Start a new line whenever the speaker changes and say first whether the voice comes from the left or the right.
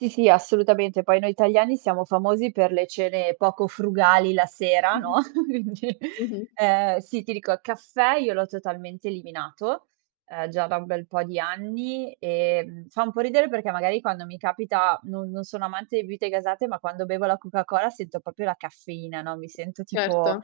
right: Sì, sì, assolutamente, poi noi italiani siamo famosi per le cene poco frugali la sera, no,
left: Mh-mh.
right: [unintelligible]
left: Mh-mh.
right: ehm, sì, ti dico, caffè, io l'ho totalmente eliminato, uhm, già da un bel po' di anni e, mhmm, fa un po' ridere perché, magari, quando mi capita no non sono amante di bibite gasate, ma quando bevo la Coca-Cola sento proprio la caffeina, no, mi sento,
left: Certo.
right: tipo,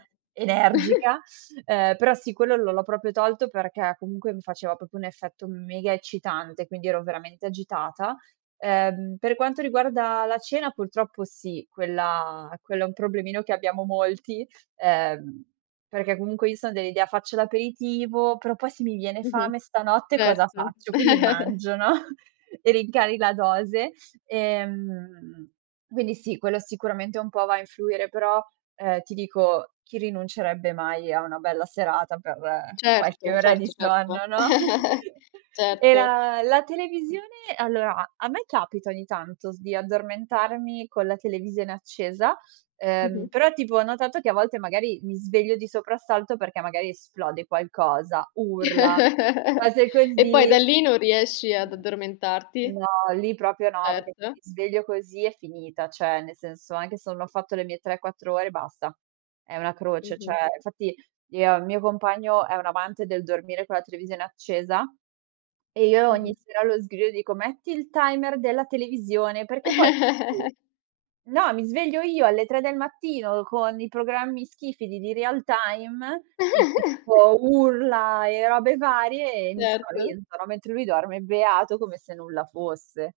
right: energica, ehm, però, sì, quello l'ho l'ho proprio tolto perché, comunque, mi faceva proprio un effetto mega eccitante, quindi ero veramente agitata. Ehm, per quanto riguarda la cena, purtroppo sì, quella quello è un problemino che abbiamo molti, ehm, perché, comunque, io sono dell'idea: "Faccio l'aperitivo, però poi se mi viene
left: Mh-mh.
right: fame stanotte cosa
left: Certo.
right: faccio?" Quindi mangio, no, e rincari la dose. Ehm quindi sì, quello sicuramente un po' va a influire. Però, ehm, ti dico, chi rinuncerebbe mai a una bella serata per qualche
left: Certo,
right: ora di
left: certo, certo.
right: sonno, no? E
left: Certo.
right: la la televisione, allora a a me capita ogni tanto s di addormentarmi con la televisione accesa, ehm,
left: Mh-mh.
right: però, tipo, ho notato che a volte, magari, mi sveglio di soprassalto perché, magari, esplode qualcosa, urla, cose
left: E poi da
right: così.
left: lì non riesci ad addormentarti.
right: No, lì proprio no, perché se
left: Certo.
right: mi sveglio così è finita, cioè, nel senso, anche se non ho fatto le mie 3, 4 ore, basta. È una croce, cioè,
left: Mh-mh.
right: infatti il mio compagno è un amante del dormire con la televisione accesa e io ogni
left: Mh-mh.
right: sera lo sgrido e gli dico: "Metti il timer della televisione!" Perché poi no, mi sveglio io alle 3 del mattino con i programmi schifidi di Real Time i tipo urla e robe varie e mi
left: Certo.
right: spavento, no, mentre lui dorme beato come se nulla fosse.